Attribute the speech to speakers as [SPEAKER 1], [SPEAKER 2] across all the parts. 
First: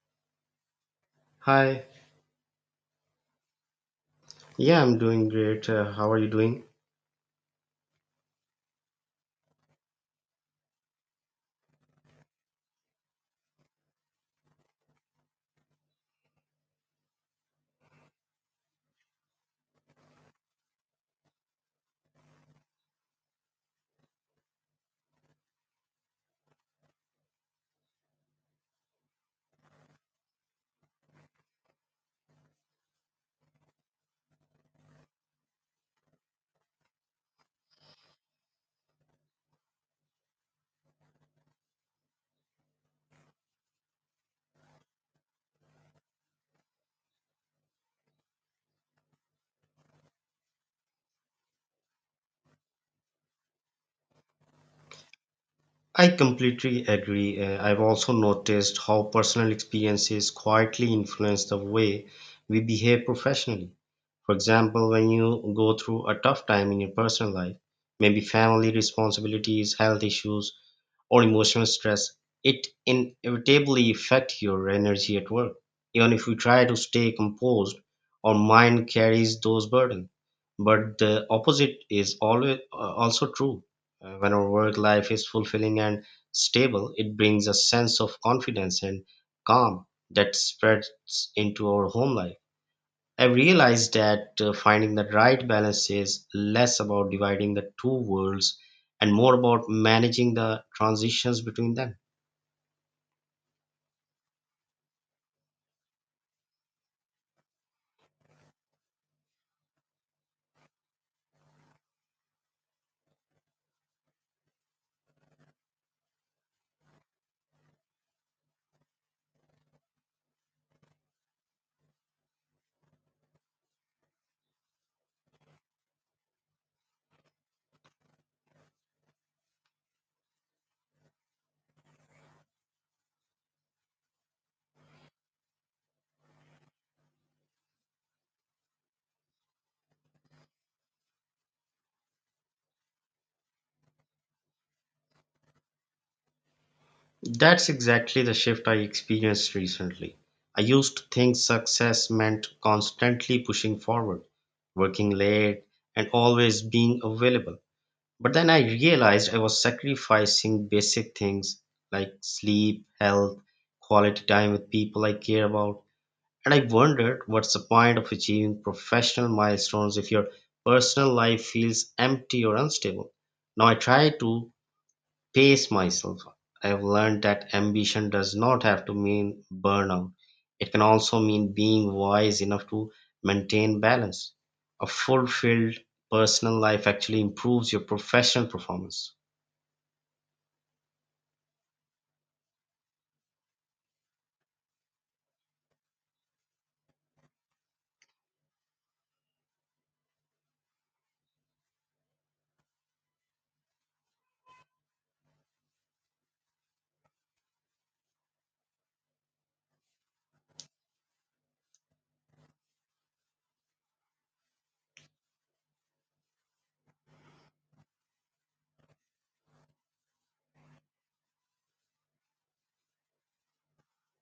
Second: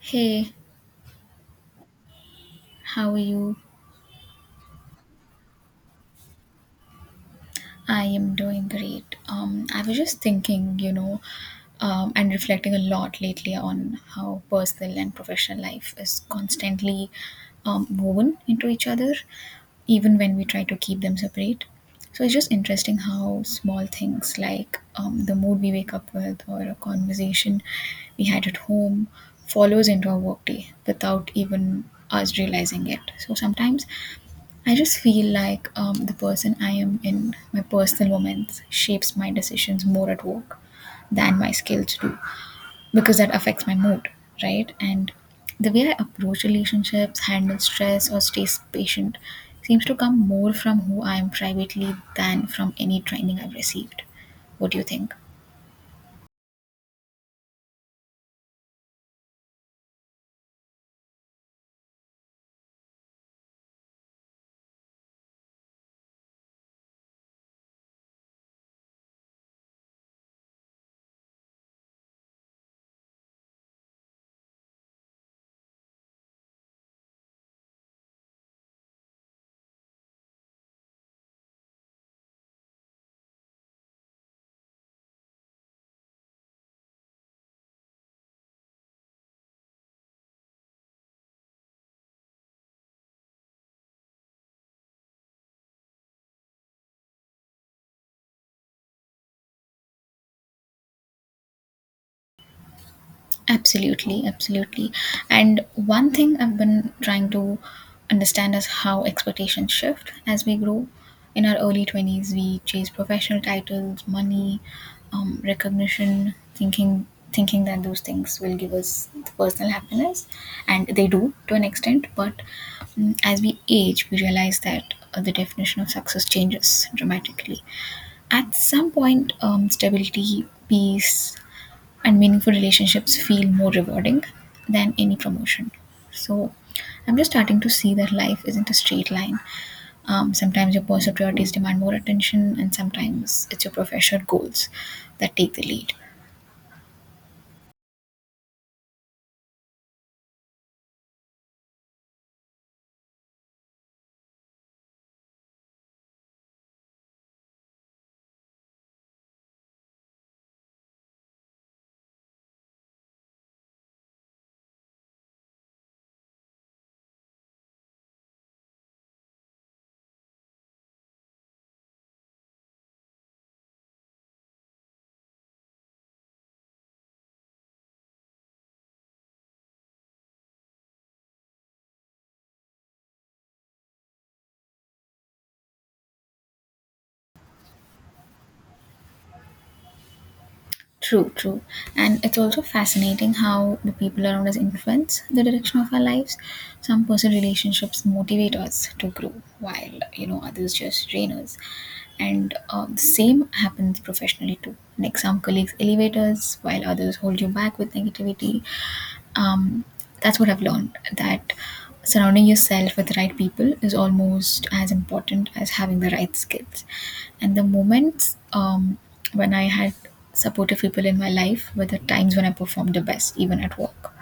[SPEAKER 1] Hey,
[SPEAKER 2] Hi.
[SPEAKER 1] how are you?
[SPEAKER 2] Yeah, I'm doing great. How are you doing?
[SPEAKER 1] I am doing great. I was just thinking, and reflecting a lot lately on how personal and professional life is constantly woven into each other, even when we try to keep them separate. So it's just interesting how small things like the mood we wake up with or a conversation we had at home follows into our workday without even us realizing it. So sometimes I just feel like the person I am in my personal moments shapes my decisions more at work than my skills do because that affects my mood, right? And the way I approach relationships, handle stress, or stay patient seems to come more from who I am privately than from any training I've received. What do you think?
[SPEAKER 2] I completely agree. I've also noticed how personal experiences quietly influence the way we behave professionally. For example, when you go through a tough time in your personal life, maybe family responsibilities, health issues, or emotional stress, it inevitably affects your energy at work. Even if you try to stay composed, our mind carries those burdens. But the opposite is always also true. When our work life is fulfilling and stable, it brings a sense of confidence and calm that spreads into our home life. I realized that finding the right balance is less about dividing the two worlds and more about managing the transitions between them.
[SPEAKER 1] Absolutely, absolutely. And one thing I've been trying to understand is how expectations shift as we grow. In our early 20s, we chase professional titles, money, recognition, thinking that those things will give us the personal happiness, and they do to an extent, but as we age we realize that the definition of success changes dramatically. At some point stability, peace, and meaningful relationships feel more rewarding than any promotion. So I'm just starting to see that life isn't a straight line. Sometimes your personal priorities demand more attention, and sometimes it's your professional goals that take the lead.
[SPEAKER 2] That's exactly the shift I experienced recently. I used to think success meant constantly pushing forward, working late, and always being available. But then I realized I was sacrificing basic things like sleep, health, quality time with people I care about. And I wondered, what's the point of achieving professional milestones if your personal life feels empty or unstable? Now I try to pace myself. I've learned that ambition does not have to mean burnout. It can also mean being wise enough to maintain balance. A fulfilled personal life actually improves your professional performance.
[SPEAKER 1] True, true. And it's also fascinating how the people around us influence the direction of our lives. Some personal relationships motivate us to grow, while, you know, others just drain us. And the same happens professionally too. Like, some colleagues elevate us, while others hold you back with negativity. um, that's what I've learned, that surrounding yourself with the right people is almost as important as having the right skills. And the moments when I had supportive people in my life were the times when I performed the best, even at work.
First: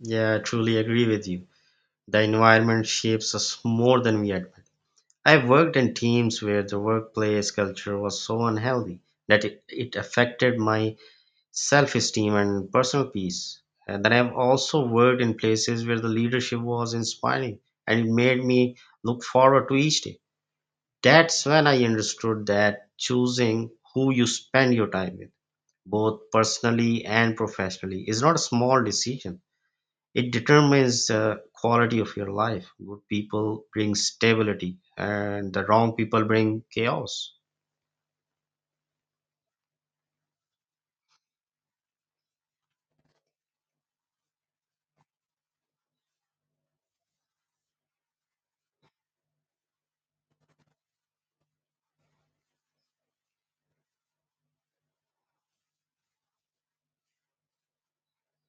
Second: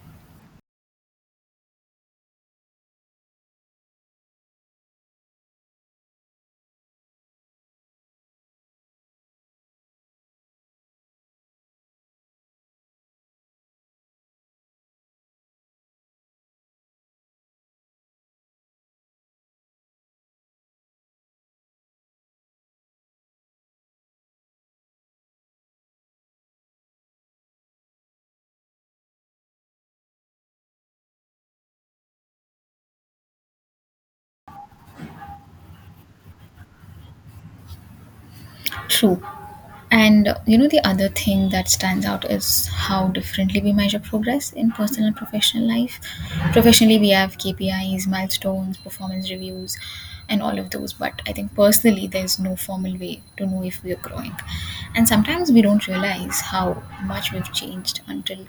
[SPEAKER 2] Yeah, I truly agree with you. The environment shapes us more than we admit. I've worked in teams where the workplace culture was so unhealthy that it affected my self esteem and personal peace. And then I've also worked in places where the leadership was inspiring and it made me look forward to each day. That's when I understood that choosing who you spend your time with, both personally and professionally, is not a small decision. It determines the quality of your life. Good people bring stability and the wrong people bring chaos.
[SPEAKER 1] True. And you know, the other thing that stands out is how differently we measure progress in personal and professional life. Professionally, we have KPIs, milestones, performance reviews, and all of those. But I think personally, there's no formal way to know if we are growing. And sometimes we don't realize how much we've changed until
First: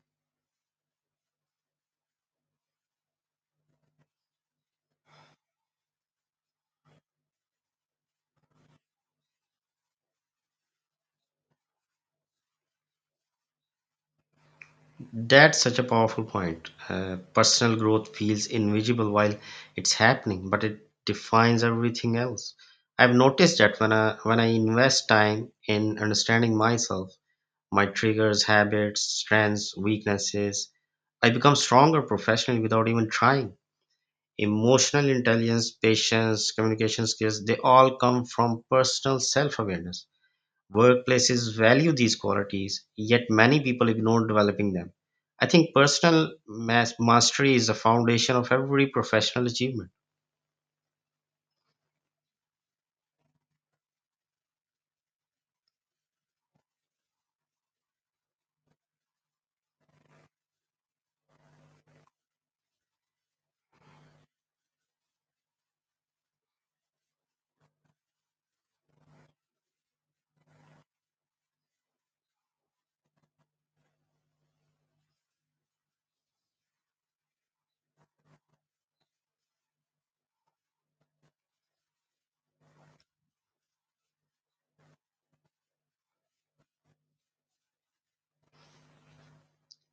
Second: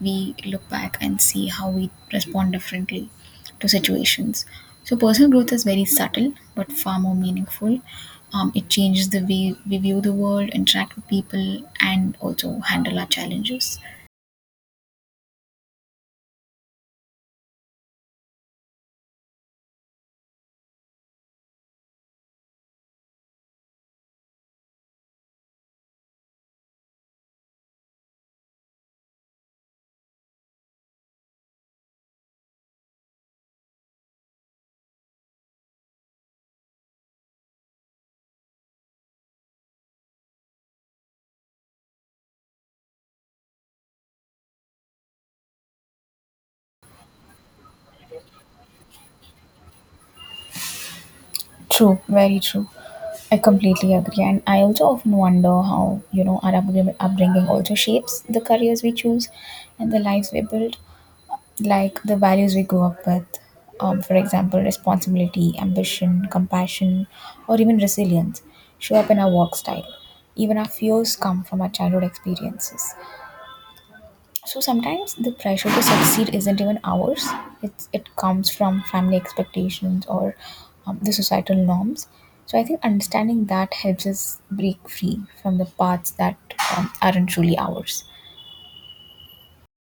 [SPEAKER 1] we look back and see how we respond differently to situations. So, personal growth is very subtle but far more meaningful. It changes the way we view the world, interact with people, and also handle our challenges.
[SPEAKER 2] That's such a powerful point. Personal growth feels invisible while it's happening, but it defines everything else. I've noticed that when I invest time in understanding myself, my triggers, habits, strengths, weaknesses, I become stronger professionally without even trying. Emotional intelligence, patience, communication skills, they all come from personal self awareness. Workplaces value these qualities, yet many people ignore developing them. I think personal mastery is the foundation of every professional achievement.
[SPEAKER 1] True, very true. I completely agree. And I also often wonder how, you know, our upbringing also shapes the careers we choose and the lives we build. Like the values we grew up with, for example, responsibility, ambition, compassion, or even resilience, show up in our work style. Even our fears come from our childhood experiences. So sometimes the pressure to succeed isn't even ours, it comes from family expectations or the societal norms. So I think understanding that helps us break free from the paths that aren't truly ours.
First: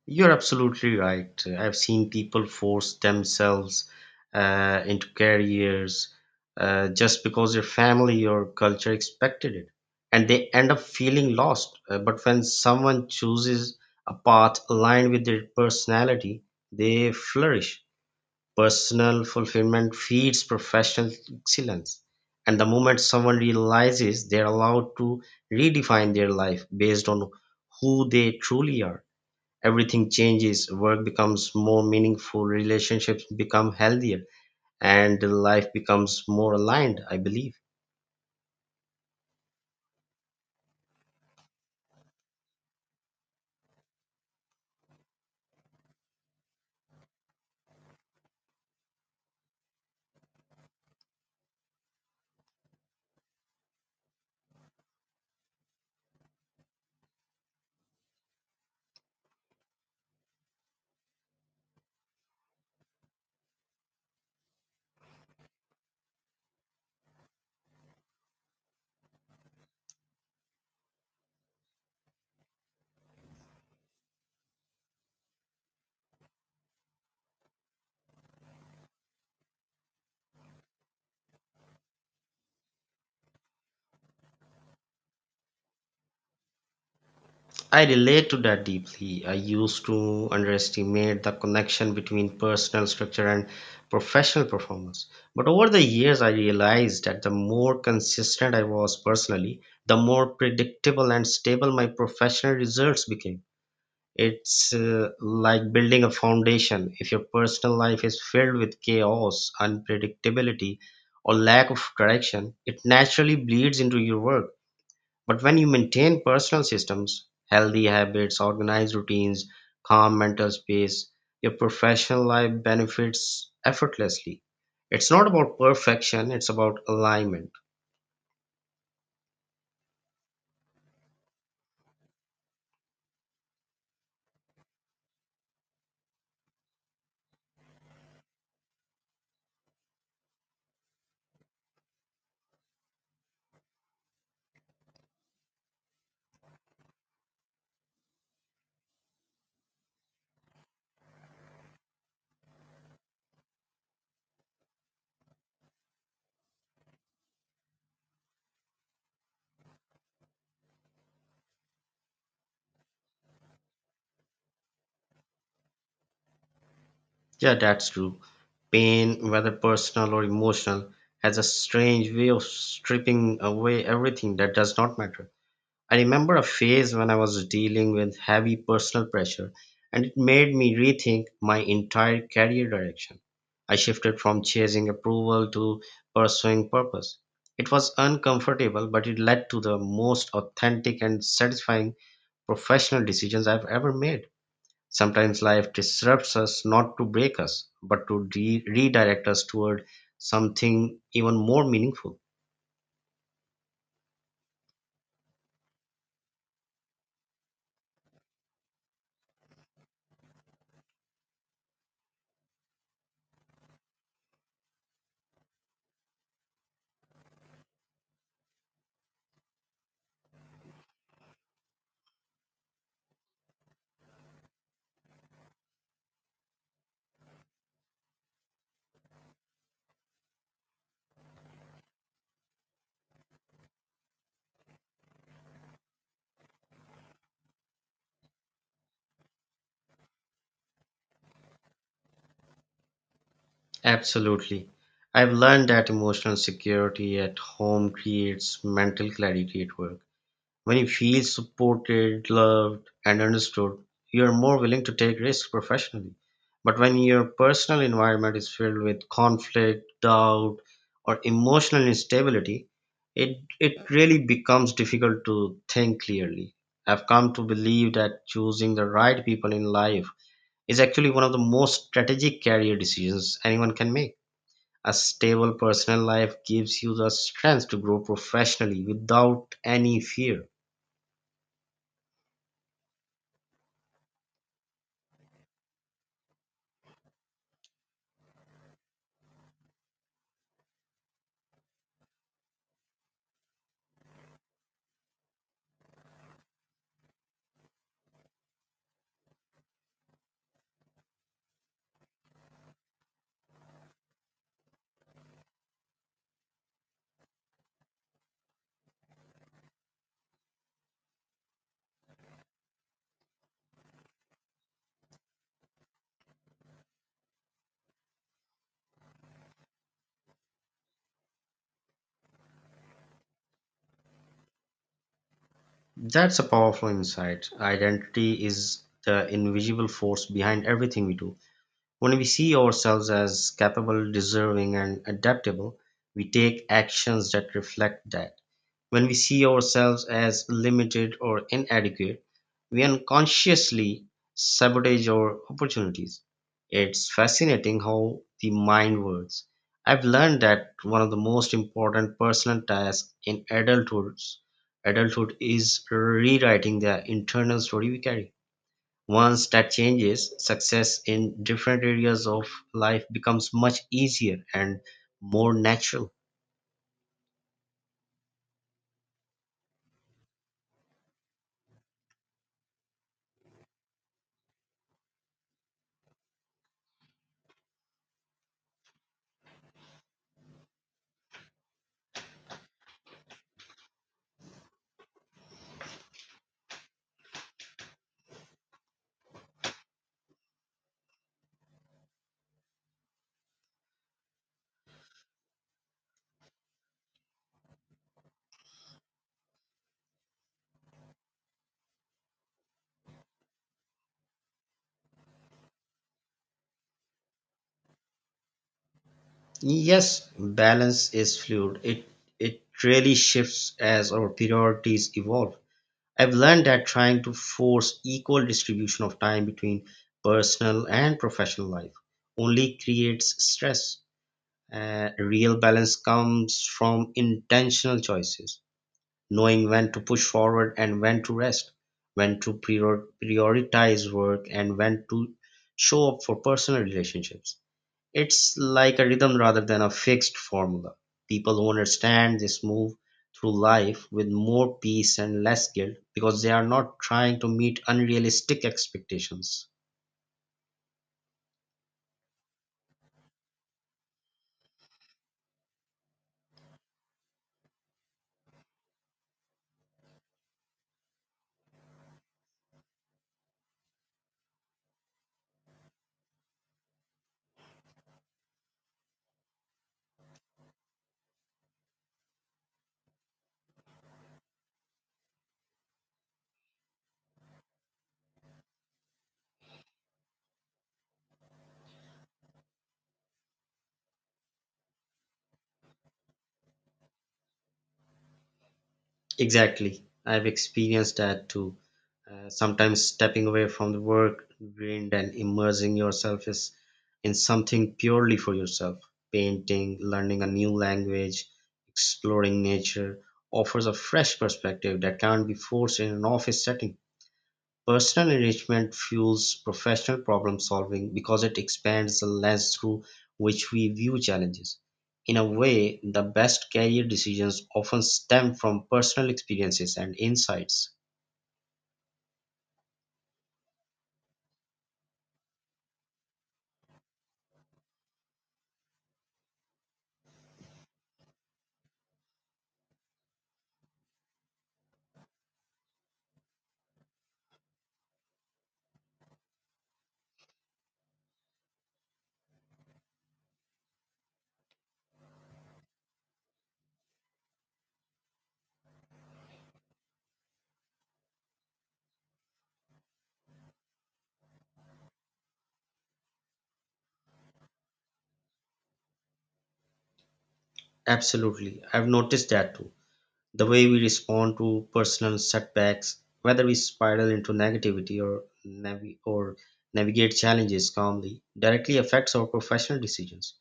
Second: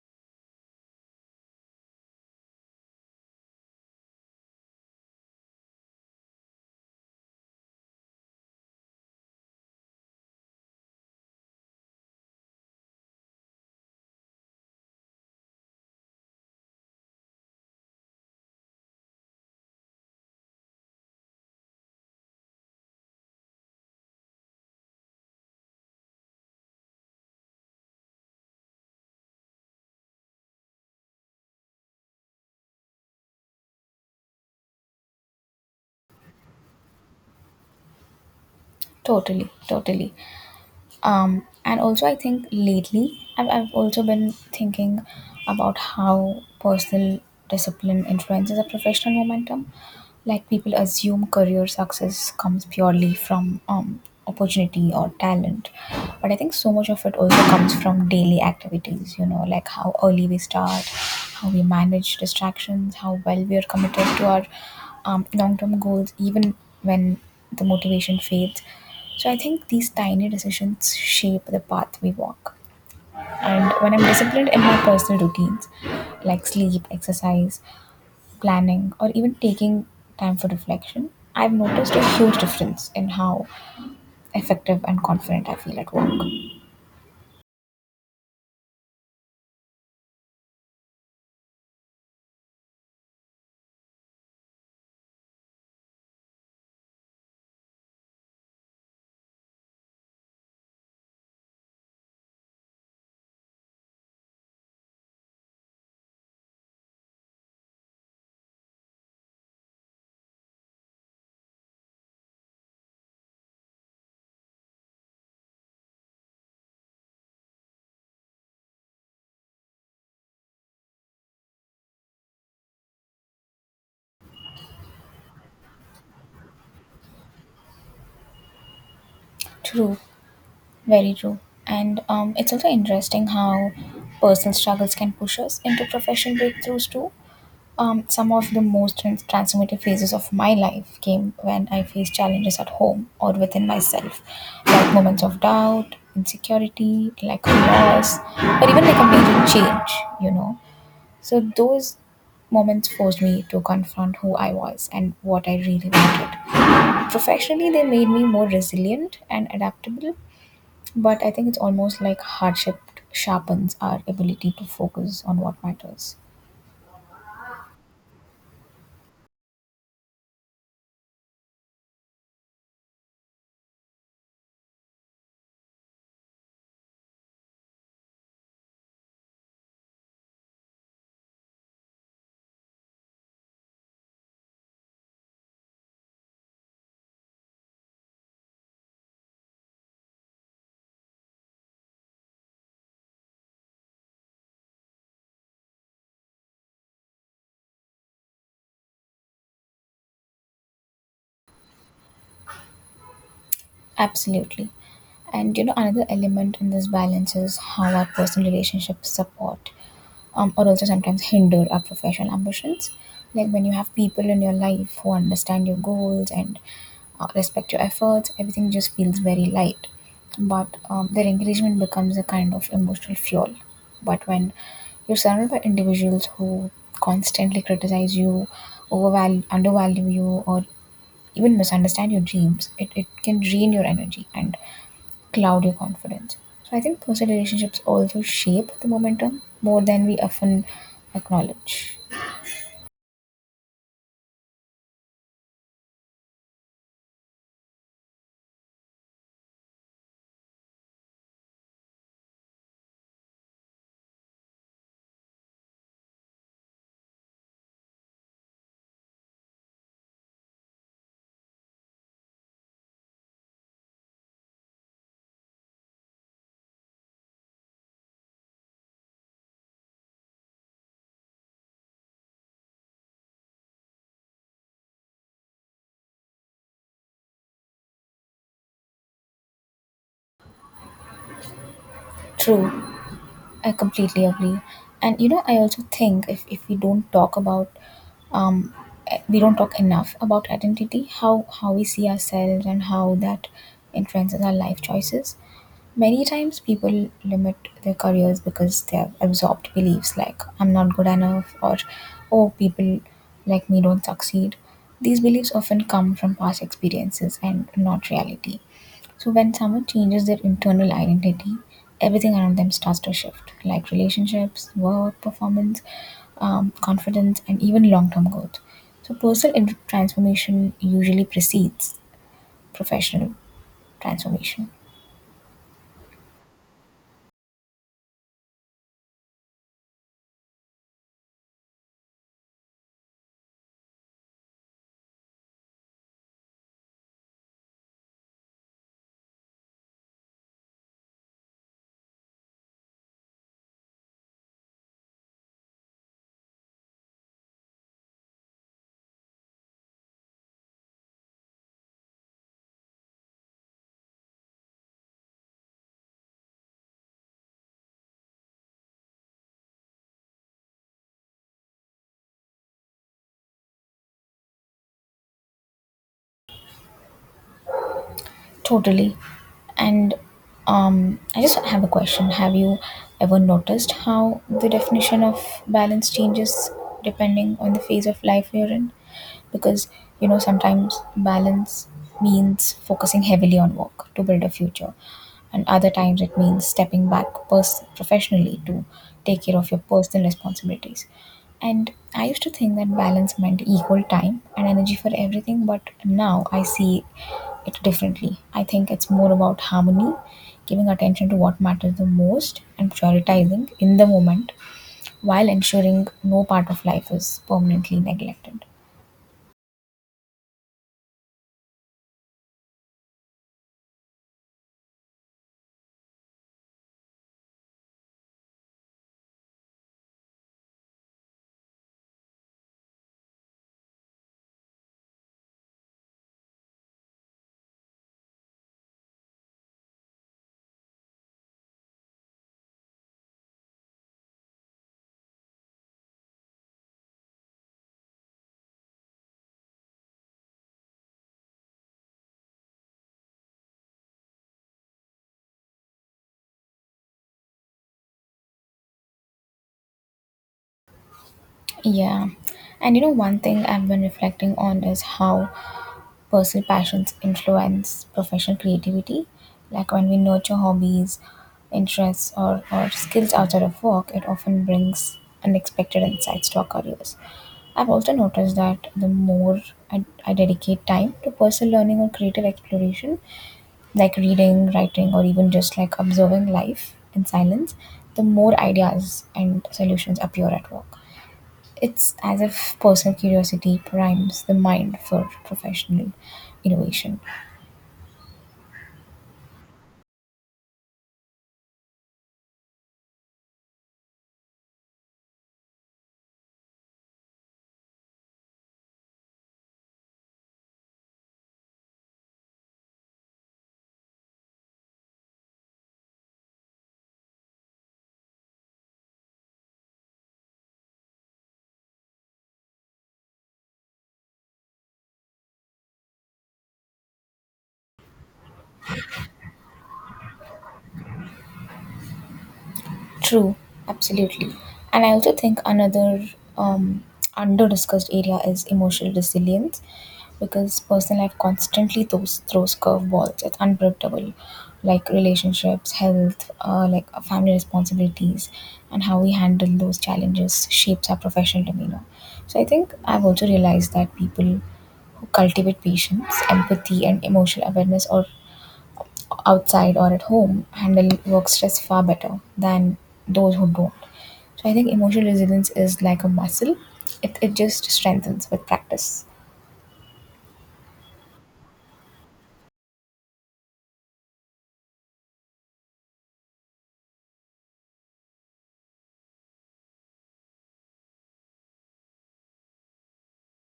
[SPEAKER 2] You're absolutely right. I've seen people force themselves into careers just because their family or culture expected it, and they end up feeling lost. But when someone chooses a path aligned with their personality, they flourish. Personal fulfillment feeds professional excellence. And the moment someone realizes they're allowed to redefine their life based on who they truly are, everything changes. Work becomes more meaningful, relationships become healthier, and life becomes more aligned, I believe.
[SPEAKER 1] Totally, totally. And also, I think lately, I've also been thinking about how personal discipline influences a professional momentum. Like, people assume career success comes purely from opportunity or talent, but I think so much of it also comes from daily activities, you know, like how early we start, how we manage distractions, how well we are committed to our long-term goals, even when the motivation fades. So I think these tiny decisions shape the path we walk. And when I'm disciplined in my personal routines, like sleep, exercise, planning, or even taking time for reflection, I've noticed a huge difference in how effective and confident I feel at work.
[SPEAKER 2] I relate to that deeply. I used to underestimate the connection between personal structure and professional performance, but over the years I realized that the more consistent I was personally, the more predictable and stable my professional results became. It's like building a foundation. If your personal life is filled with chaos, unpredictability, or lack of direction, it naturally bleeds into your work. But when you maintain personal systems, healthy habits, organized routines, calm mental space, your professional life benefits effortlessly. It's not about perfection, it's about alignment.
[SPEAKER 1] True, very true. And it's also interesting how personal struggles can push us into professional breakthroughs too. Some of the most transformative phases of my life came when I faced challenges at home or within myself, like moments of doubt, insecurity, like loss, or even like a major change, you know. So those moments forced me to confront who I was and what I really wanted. Professionally, they made me more resilient and adaptable, but I think it's almost like hardship sharpens our ability to focus on what matters.
[SPEAKER 2] Yeah, that's true. Pain, whether personal or emotional, has a strange way of stripping away everything that does not matter. I remember a phase when I was dealing with heavy personal pressure, and it made me rethink my entire career direction. I shifted from chasing approval to pursuing purpose. It was uncomfortable, but it led to the most authentic and satisfying professional decisions I've ever made. Sometimes life disrupts us not to break us, but to redirect us toward something even more meaningful.
[SPEAKER 1] Absolutely. And you know, another element in this balance is how our personal relationships support or also sometimes hinder our professional ambitions. Like, when you have people in your life who understand your goals and respect your efforts, everything just feels very light. But their encouragement becomes a kind of emotional fuel. But when you're surrounded by individuals who constantly criticize you, overvalue, undervalue you, or even misunderstand your dreams, it can drain your energy and cloud your confidence. So I think personal relationships also shape the momentum more than we often acknowledge.
[SPEAKER 2] Absolutely. I've learned that emotional security at home creates mental clarity at work. When you feel supported, loved, and understood, you're more willing to take risks professionally. But when your personal environment is filled with conflict, doubt, or emotional instability, it really becomes difficult to think clearly. I've come to believe that choosing the right people in life is actually one of the most strategic career decisions anyone can make. A stable personal life gives you the strength to grow professionally without any fear.
[SPEAKER 1] True. I completely agree. And you know, I also think if we don't talk about um we don't talk enough about identity, how we see ourselves and how that influences our life choices. Many times people limit their careers because they have absorbed beliefs like I'm not good enough, or oh, people like me don't succeed. These beliefs often come from past experiences and not reality. So when someone changes their internal identity, everything around them starts to shift, like relationships, work, performance, confidence, and even long-term growth. So personal transformation usually precedes professional transformation.
[SPEAKER 2] That's a powerful insight. Identity is the invisible force behind everything we do. When we see ourselves as capable, deserving, and adaptable, we take actions that reflect that. When we see ourselves as limited or inadequate, we unconsciously sabotage our opportunities. It's fascinating how the mind works. I've learned that one of the most important personal tasks in adulthood is rewriting the internal story we carry. Once that changes, success in different areas of life becomes much easier and more natural.
[SPEAKER 1] Totally. And I just have a question. Have you ever noticed how the definition of balance changes depending on the phase of life you're in? Because, you know, sometimes balance means focusing heavily on work to build a future, and other times it means stepping back professionally to take care of your personal responsibilities. And I used to think that balance meant equal time and energy for everything, but now I see it differently. I think it's more about harmony, giving attention to what matters the most, and prioritizing in the moment while ensuring no part of life is permanently neglected.
[SPEAKER 2] Yes, balance is fluid. It really shifts as our priorities evolve. I've learned that trying to force equal distribution of time between personal and professional life only creates stress. Real balance comes from intentional choices, knowing when to push forward and when to rest, when to prioritize work and when to show up for personal relationships. It's like a rhythm rather than a fixed formula. People who understand this move through life with more peace and less guilt because they are not trying to meet unrealistic expectations.
[SPEAKER 1] Yeah. And you know, one thing I've been reflecting on is how personal passions influence professional creativity. Like, when we nurture hobbies, interests, or skills outside of work, it often brings unexpected insights to our careers. I've also noticed that the more I dedicate time to personal learning or creative exploration, like reading, writing, or even just like observing life in silence, the more ideas and solutions appear at work. It's as if personal curiosity primes the mind for professional innovation.
[SPEAKER 2] Exactly. I've experienced that too. Sometimes stepping away from the work grind and immersing yourself is in something purely for yourself. Painting, learning a new language, exploring nature offers a fresh perspective that can't be forced in an office setting. Personal enrichment fuels professional problem solving because it expands the lens through which we view challenges. In a way, the best career decisions often stem from personal experiences and insights.
[SPEAKER 1] True, absolutely. And I also think another um, under discussed area is emotional resilience because personal life constantly throws, throws curveballs. It's unpredictable, like relationships, health, family responsibilities, and how we handle those challenges shapes our professional demeanor. So I think I've also realized that people who cultivate patience, empathy, and emotional awareness are outside or at home handle work stress far better than those who don't. So I think emotional resilience is like a muscle. It just strengthens with practice.
[SPEAKER 2] Absolutely, I've noticed that too. The way we respond to personal setbacks, whether we spiral into negativity or navigate challenges calmly, directly affects our professional decisions.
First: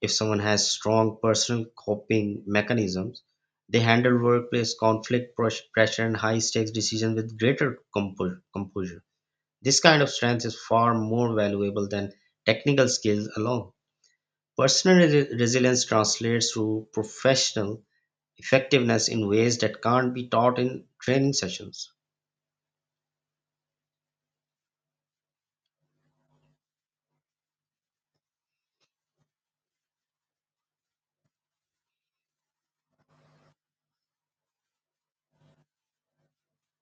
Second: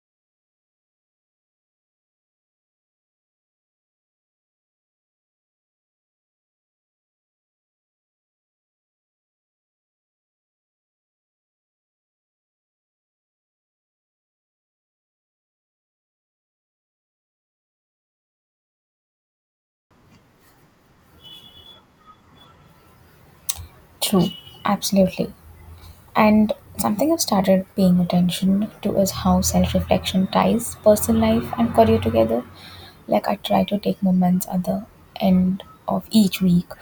[SPEAKER 2] If someone has strong personal coping mechanisms, they handle workplace conflict, pressure, and high stakes decisions with greater composure. This kind of strength is far more valuable than technical skills alone. Personal resilience translates to professional effectiveness in ways that can't be taught in training sessions.
[SPEAKER 1] True. Absolutely. And something I've started paying attention to is how self reflection ties personal life and career together. Like, I try to take moments at the end of each week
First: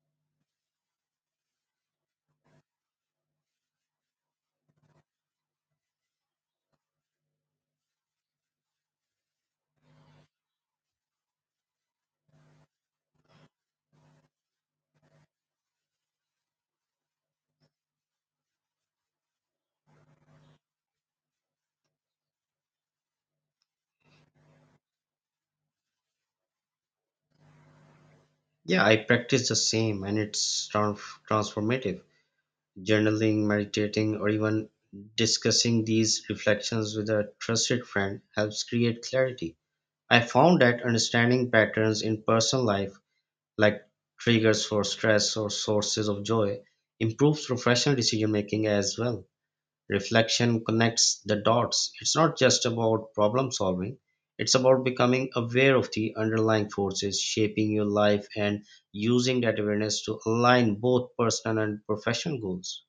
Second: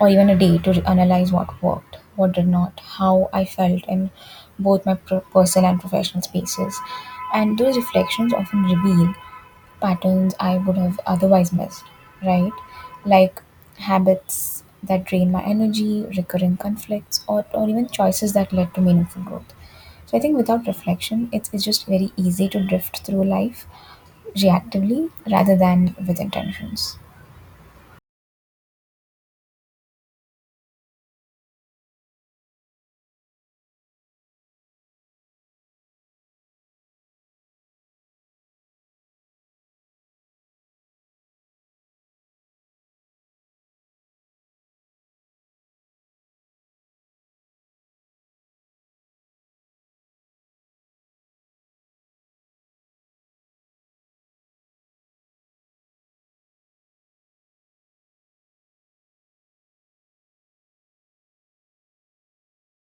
[SPEAKER 1] or even a day to analyze what worked, what did not, how I felt in both my personal and professional spaces, and those reflections often reveal patterns I would have otherwise missed, right? Like habits that drain my energy, recurring conflicts, or even choices that led to meaningful growth. So I think without reflection, it's just very easy to drift through life reactively rather than with intentions.
[SPEAKER 2] Yeah, I practice the same and it's transformative. Journaling, meditating, or even discussing these reflections with a trusted friend helps create clarity. I found that understanding patterns in personal life, like triggers for stress or sources of joy, improves professional decision making as well. Reflection connects the dots. It's not just about problem solving, it's about becoming aware of the underlying forces shaping your life and using that awareness to align both personal and professional goals.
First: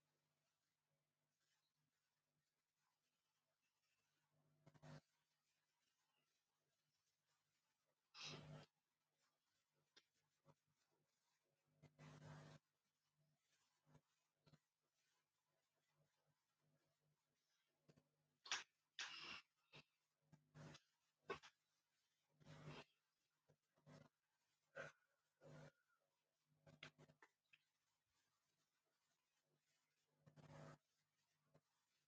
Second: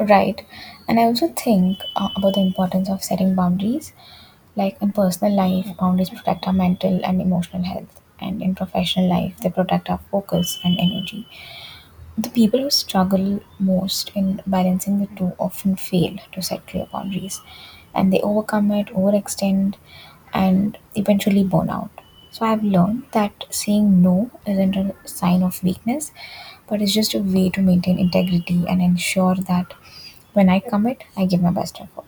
[SPEAKER 1] Right. And I also think about the importance of setting boundaries. Like, in personal life, boundaries protect our mental and emotional health. And in professional life, they protect our focus and energy. The people who struggle most in balancing the two often fail to set clear boundaries and they overcome it, overextend, and eventually burn out. So I've learned that saying no isn't a sign of weakness, but it's just a way to maintain integrity and ensure that when I commit, I give my best effort.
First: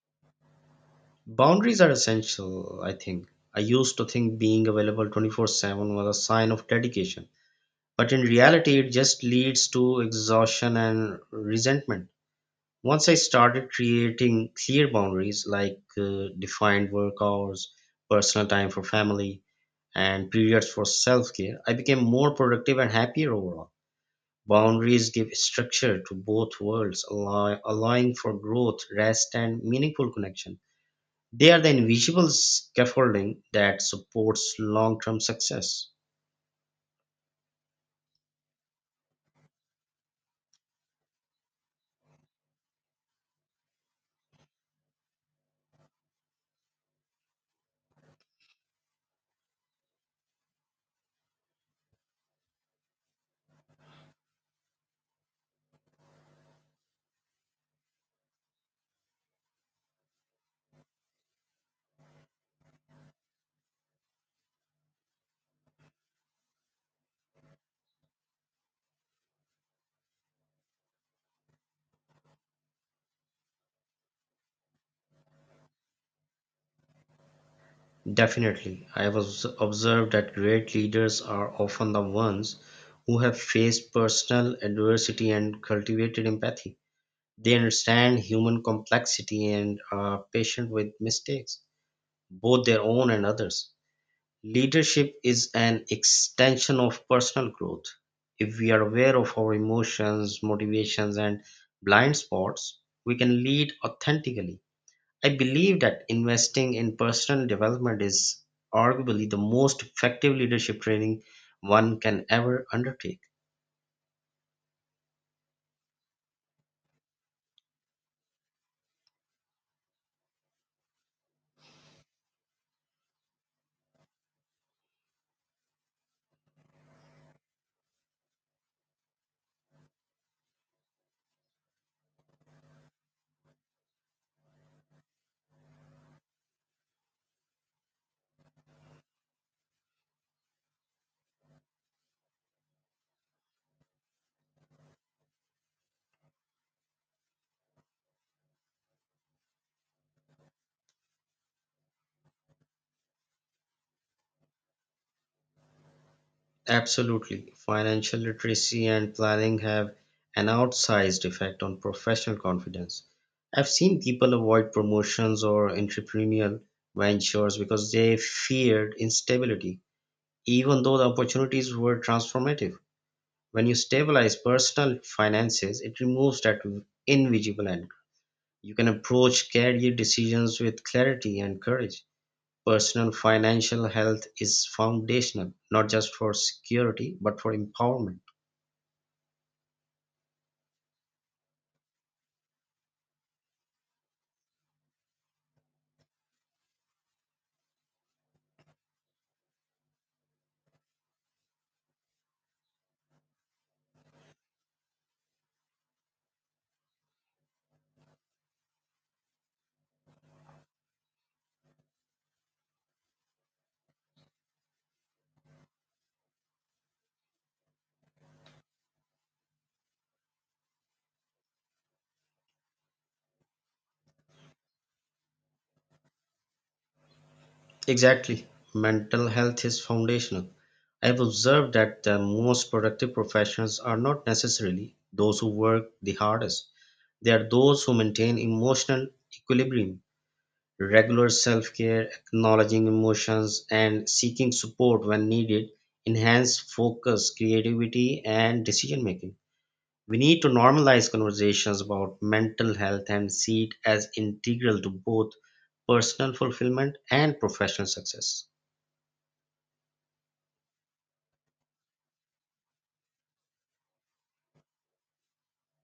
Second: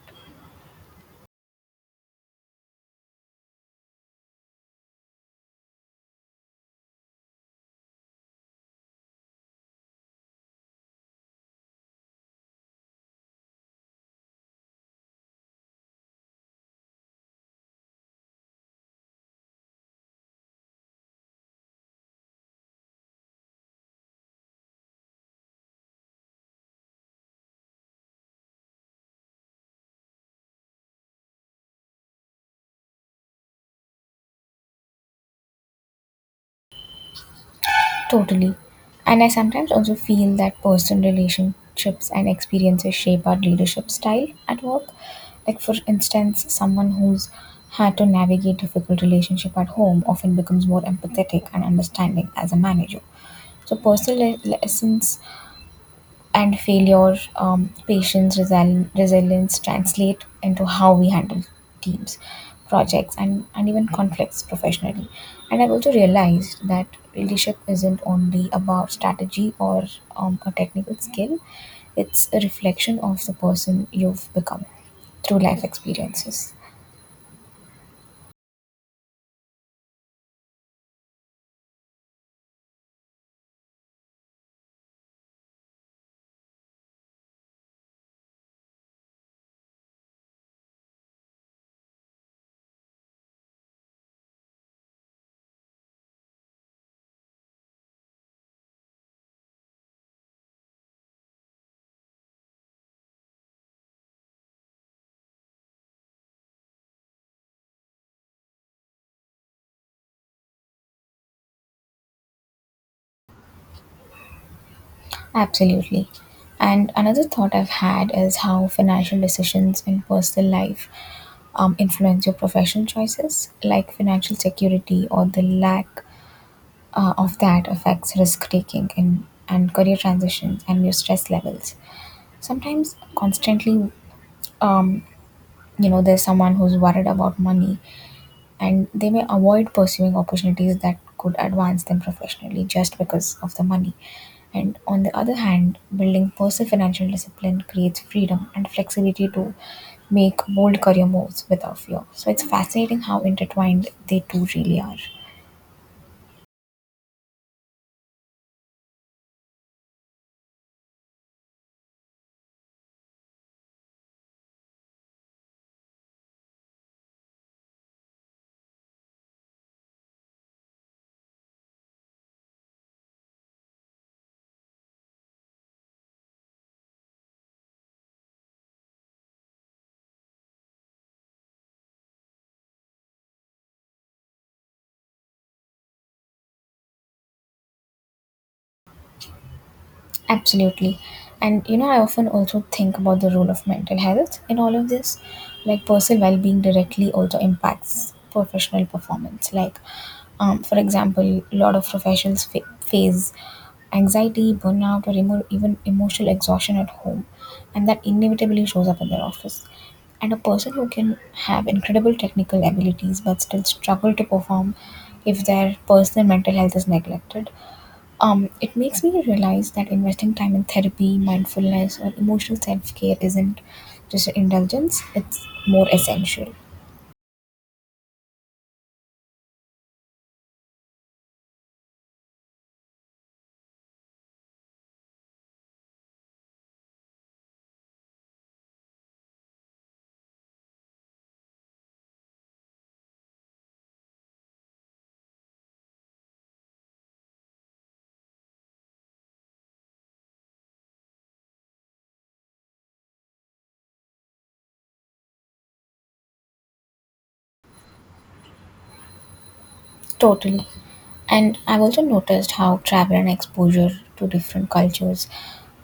[SPEAKER 2] Boundaries are essential, I think. I used to think being available 24/7 was a sign of dedication, but in reality, it just leads to exhaustion and resentment. Once I started creating clear boundaries like defined work hours, personal time for family, and periods for self care, I became more productive and happier overall. Boundaries give structure to both worlds, allowing for growth, rest, and meaningful connection. They are the invisible scaffolding that supports long term success.
[SPEAKER 1] Totally. And I sometimes also feel that personal relationships and experiences shape our leadership style at work. Like, for instance, someone who's had to navigate difficult relationship at home often becomes more empathetic and understanding as a manager. So, personal lessons and failure, patience, resilience translate into how we handle teams, projects, and even conflicts professionally. And I've also realized that leadership isn't only about strategy or a technical skill, it's a reflection of the person you've become through life experiences.
[SPEAKER 2] Definitely, I have observed that great leaders are often the ones who have faced personal adversity and cultivated empathy. They understand human complexity and are patient with mistakes, both their own and others. Leadership is an extension of personal growth. If we are aware of our emotions, motivations, and blind spots, we can lead authentically. I believe that investing in personal development is arguably the most effective leadership training one can ever undertake.
[SPEAKER 1] Absolutely. And another thought I've had is how financial decisions in personal life influence your professional choices, like financial security or the lack of that affects risk taking and career transitions and your stress levels. Sometimes constantly um, there's someone who's worried about money and they may avoid pursuing opportunities that could advance them professionally just because of the money, and on the other hand, building personal financial discipline creates freedom and flexibility to make bold career moves without fear. So it's fascinating how intertwined they two really are.
[SPEAKER 2] Absolutely. Financial literacy and planning have an outsized effect on professional confidence. I've seen people avoid promotions or entrepreneurial ventures because they feared instability, even though the opportunities were transformative. When you stabilize personal finances, it removes that invisible anchor. You can approach career decisions with clarity and courage. Personal financial health is foundational, not just for security, but for empowerment.
[SPEAKER 1] Absolutely. And you know, I often also think about the role of mental health in all of this. Like, personal well being directly also impacts professional performance. For example, a lot of professionals face anxiety, burnout, or even emotional exhaustion at home. And that inevitably shows up in their office. And a person who can have incredible technical abilities but still struggle to perform if their personal mental health is neglected, it makes me realize that investing time in therapy, mindfulness, or emotional self care isn't just an indulgence, it's more essential.
[SPEAKER 2] Exactly. Mental health is foundational. I've observed that the most productive professionals are not necessarily those who work the hardest. They are those who maintain emotional equilibrium, regular self care, acknowledging emotions, and seeking support when needed, enhance focus, creativity, and decision making. We need to normalize conversations about mental health and see it as integral to both personal fulfillment and professional success.
[SPEAKER 1] Totally. And I've also noticed how travel and exposure to different cultures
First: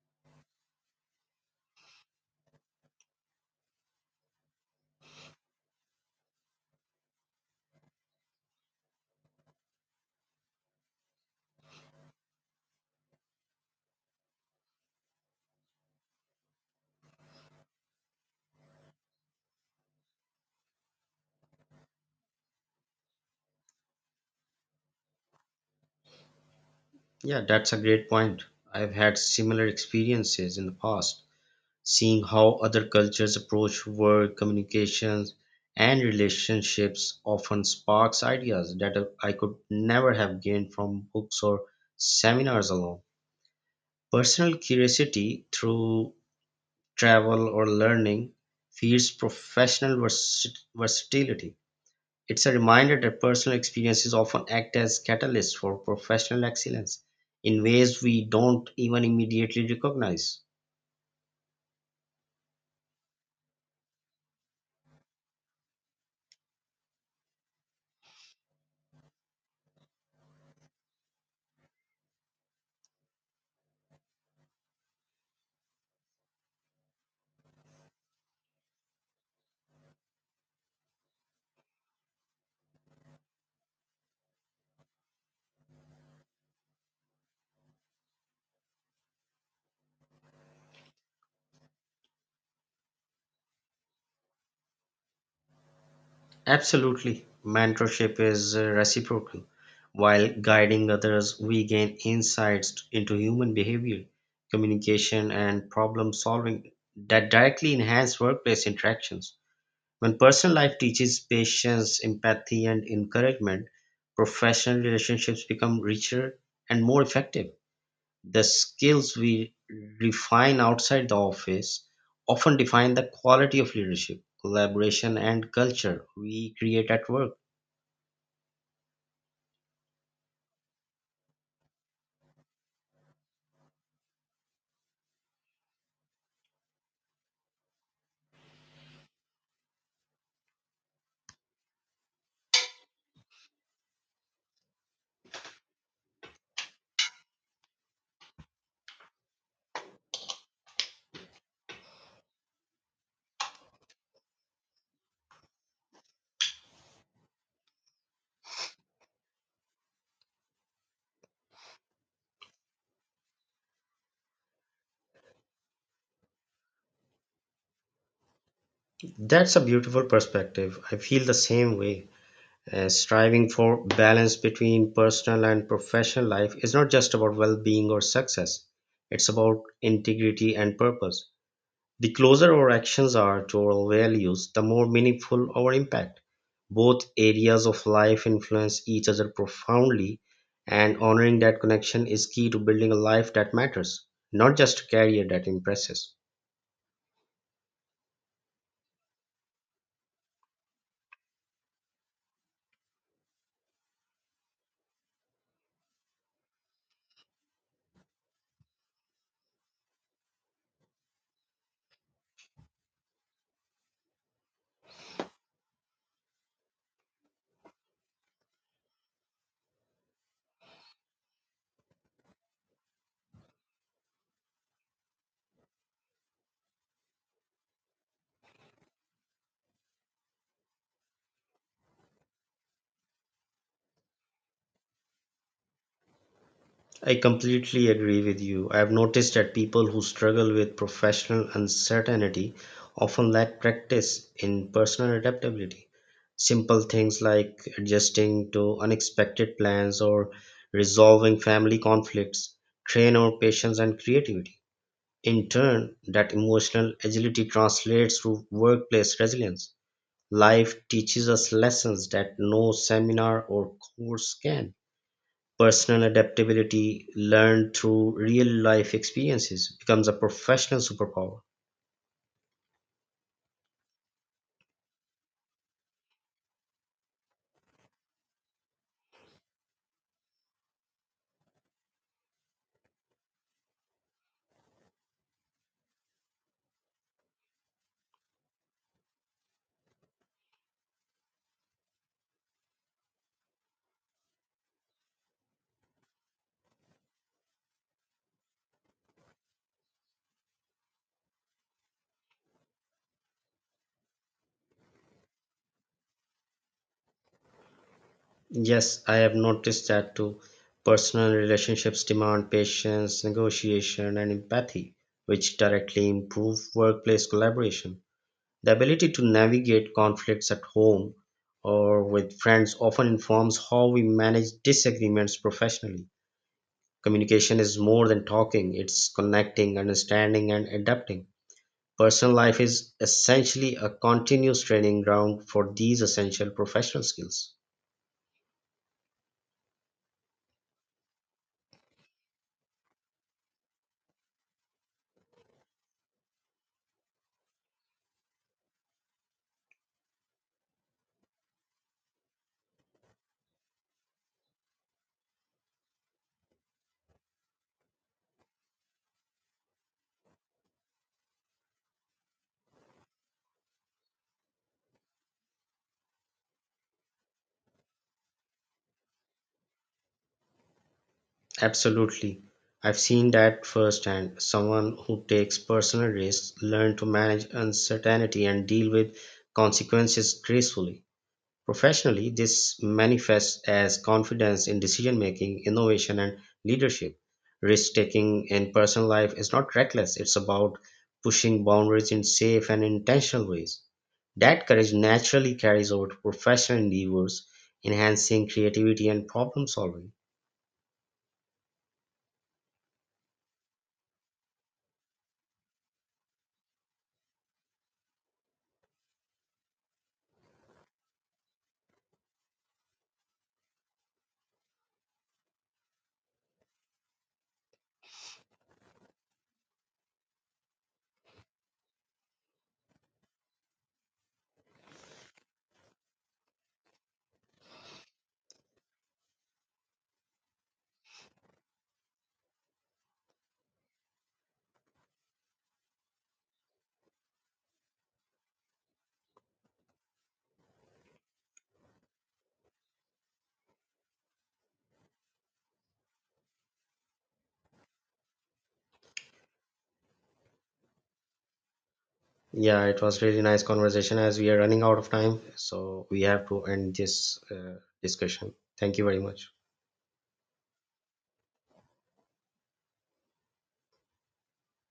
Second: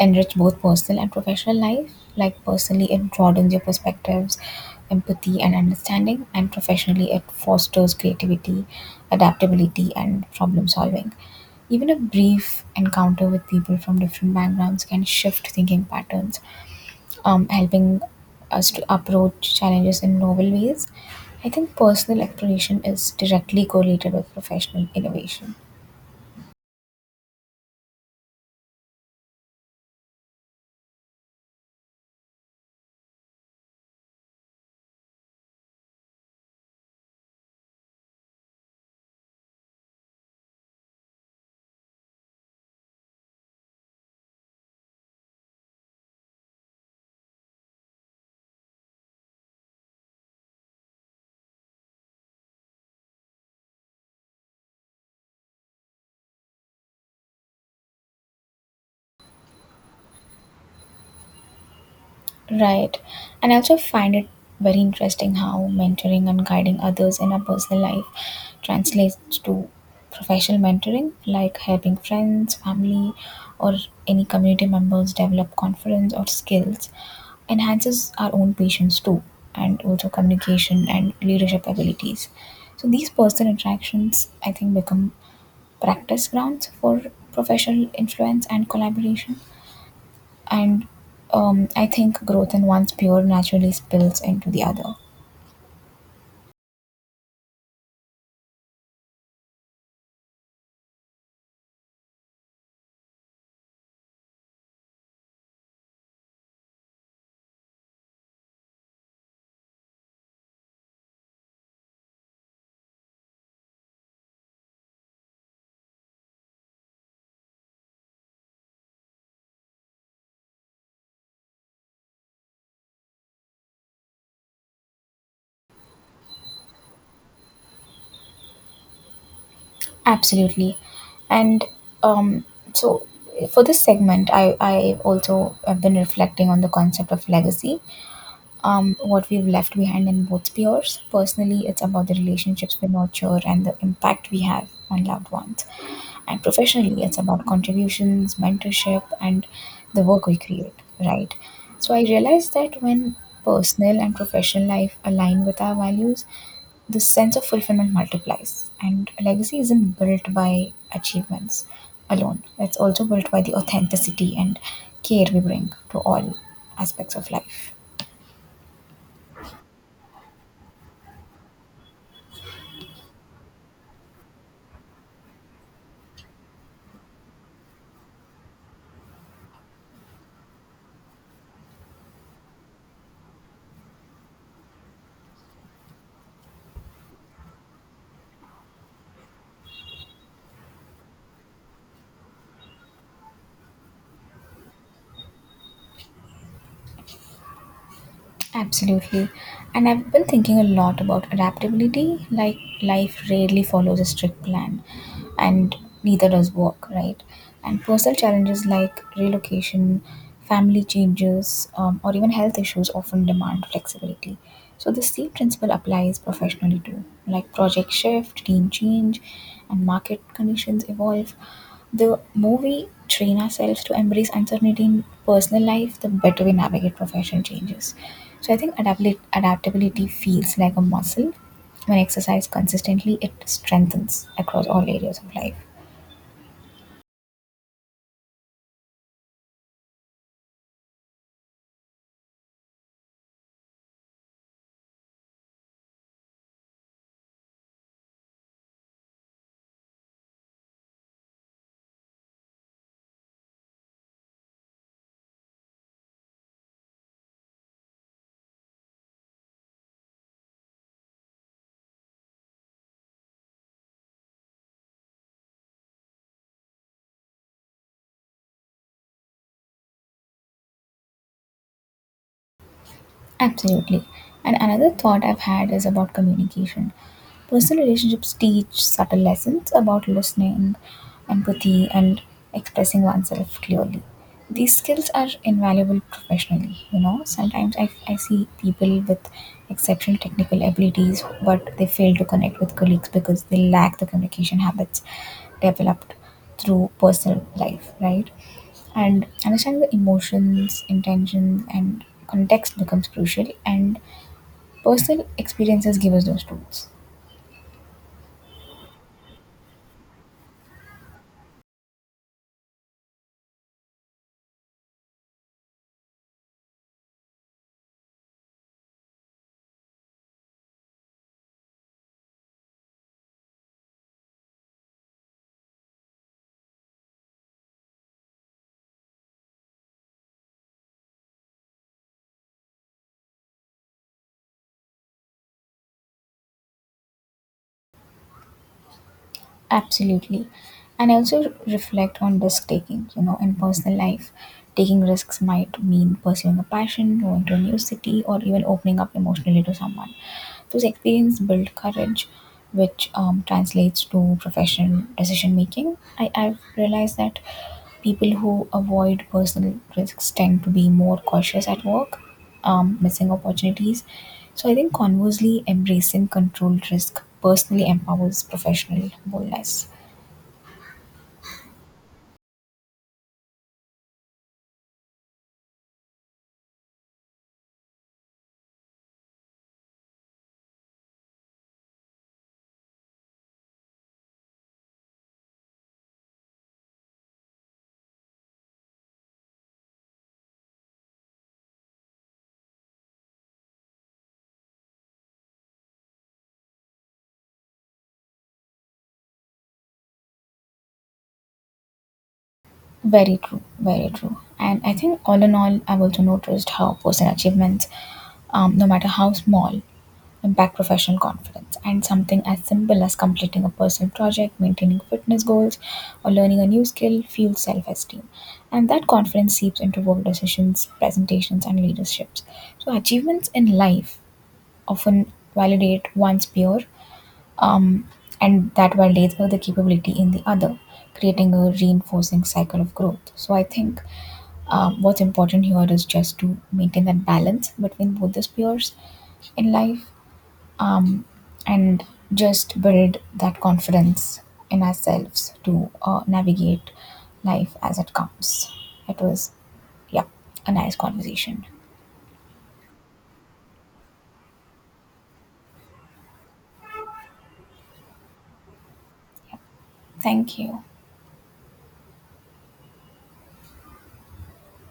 [SPEAKER 1] enrich both personal and professional life. Like, personally, it broadens your perspectives, empathy, and understanding, and professionally, it fosters creativity, adaptability, and problem solving. Even a brief encounter with people from different backgrounds can shift thinking patterns, helping us to approach challenges in novel ways. I think personal exploration is directly correlated with professional innovation.
[SPEAKER 2] Yeah, that's a great point. I've had similar experiences in the past, seeing how other cultures approach work, communications, and relationships often sparks ideas that I could never have gained from books or seminars alone. Personal curiosity through travel or learning feeds professional versatility. It's a reminder that personal experiences often act as catalysts for professional excellence in ways we don't even immediately recognize.
[SPEAKER 1] Right. And I also find it very interesting how mentoring and guiding others in our personal life translates to professional mentoring, like helping friends, family, or any community members develop confidence or skills, enhances our own patience too, and also communication and leadership abilities. So these personal interactions, I think, become practice grounds for professional influence and collaboration, and I think growth in one's peer naturally spills into the other.
[SPEAKER 2] Absolutely. Mentorship is reciprocal. While guiding others, we gain insights into human behavior, communication, and problem solving that directly enhance workplace interactions. When personal life teaches patience, empathy, and encouragement, professional relationships become richer and more effective. The skills we refine outside the office often define the quality of leadership, collaboration, and culture we create at work.
[SPEAKER 1] Absolutely. And um, so for this segment, I also have been reflecting on the concept of legacy, what we've left behind in both peers. Personally, it's about the relationships we nurture and the impact we have on loved ones. And professionally, it's about contributions, mentorship, and the work we create, right? So I realized that when personal and professional life align with our values, the sense of fulfillment multiplies. And a legacy isn't built by achievements alone, it's also built by the authenticity and care we bring to all aspects of life.
[SPEAKER 2] That's a beautiful perspective. I feel the same way. Striving for balance between personal and professional life is not just about well being or success, it's about integrity and purpose. The closer our actions are to our values, the more meaningful our impact. Both areas of life influence each other profoundly, and honoring that connection is key to building a life that matters, not just a career that impresses.
[SPEAKER 1] Absolutely. And I've been thinking a lot about adaptability. Like, life rarely follows a strict plan, and neither does work, right? And personal challenges like relocation, family changes, or even health issues often demand flexibility. So, the same principle applies professionally too. Like, project shift, team change, and market conditions evolve. The more we train ourselves to embrace uncertainty in personal life, the better we navigate professional changes. So I think adaptability feels like a muscle. When exercised consistently, it strengthens across all areas of life.
[SPEAKER 2] I completely agree with you. I have noticed that people who struggle with professional uncertainty often lack practice in personal adaptability. Simple things like adjusting to unexpected plans or resolving family conflicts train our patience and creativity. In turn, that emotional agility translates to workplace resilience. Life teaches us lessons that no seminar or course can. Personal adaptability, learned through real life experiences, becomes a professional superpower.
[SPEAKER 1] Absolutely. And another thought I've had is about communication. Personal relationships teach subtle lessons about listening, empathy, and expressing oneself clearly. These skills are invaluable professionally. You know, sometimes I see people with exceptional technical abilities, but they fail to connect with colleagues because they lack the communication habits developed through personal life, right? And understanding the emotions, intentions, and context becomes crucial, and personal experiences give us those tools.
[SPEAKER 2] Yes, I have noticed that too. Personal relationships demand patience, negotiation, and empathy, which directly improve workplace collaboration. The ability to navigate conflicts at home or with friends often informs how we manage disagreements professionally. Communication is more than talking, it's connecting, understanding, and adapting. Personal life is essentially a continuous training ground for these essential professional skills.
[SPEAKER 1] Absolutely. And I also reflect on risk taking, you know, in personal life. Taking risks might mean pursuing a passion, going to a new city, or even opening up emotionally to someone. Those experiences build courage, which translates to professional decision making. I've realized that people who avoid personal risks tend to be more cautious at work, missing opportunities. So I think conversely, embracing controlled risk personally empowers professional boldness.
[SPEAKER 2] Absolutely. I've seen that firsthand. Someone who takes personal risks learn to manage uncertainty and deal with consequences gracefully. Professionally, this manifests as confidence in decision making, innovation, and leadership. Risk taking in personal life is not reckless, it's about pushing boundaries in safe and intentional ways. That courage naturally carries over to professional endeavors, enhancing creativity and problem solving.
[SPEAKER 1] Very true, very true. And I think all in all, I've also noticed how personal achievements, no matter how small, impact professional confidence. And something as simple as completing a personal project, maintaining fitness goals, or learning a new skill fuels self esteem. And that confidence seeps into work decisions, presentations, and leaderships. So, achievements in life often validate one's peer, um, and that validates the capability in the other, creating a reinforcing cycle of growth. So I think what's important here is just to maintain that balance between both the spheres in life, um, and just build that confidence in ourselves to navigate life as it comes. It was, yeah, a nice conversation.
[SPEAKER 2] Yeah, it was really nice conversation as we are running out of time, so we have to end this discussion. Thank you very much.
[SPEAKER 1] Thank you.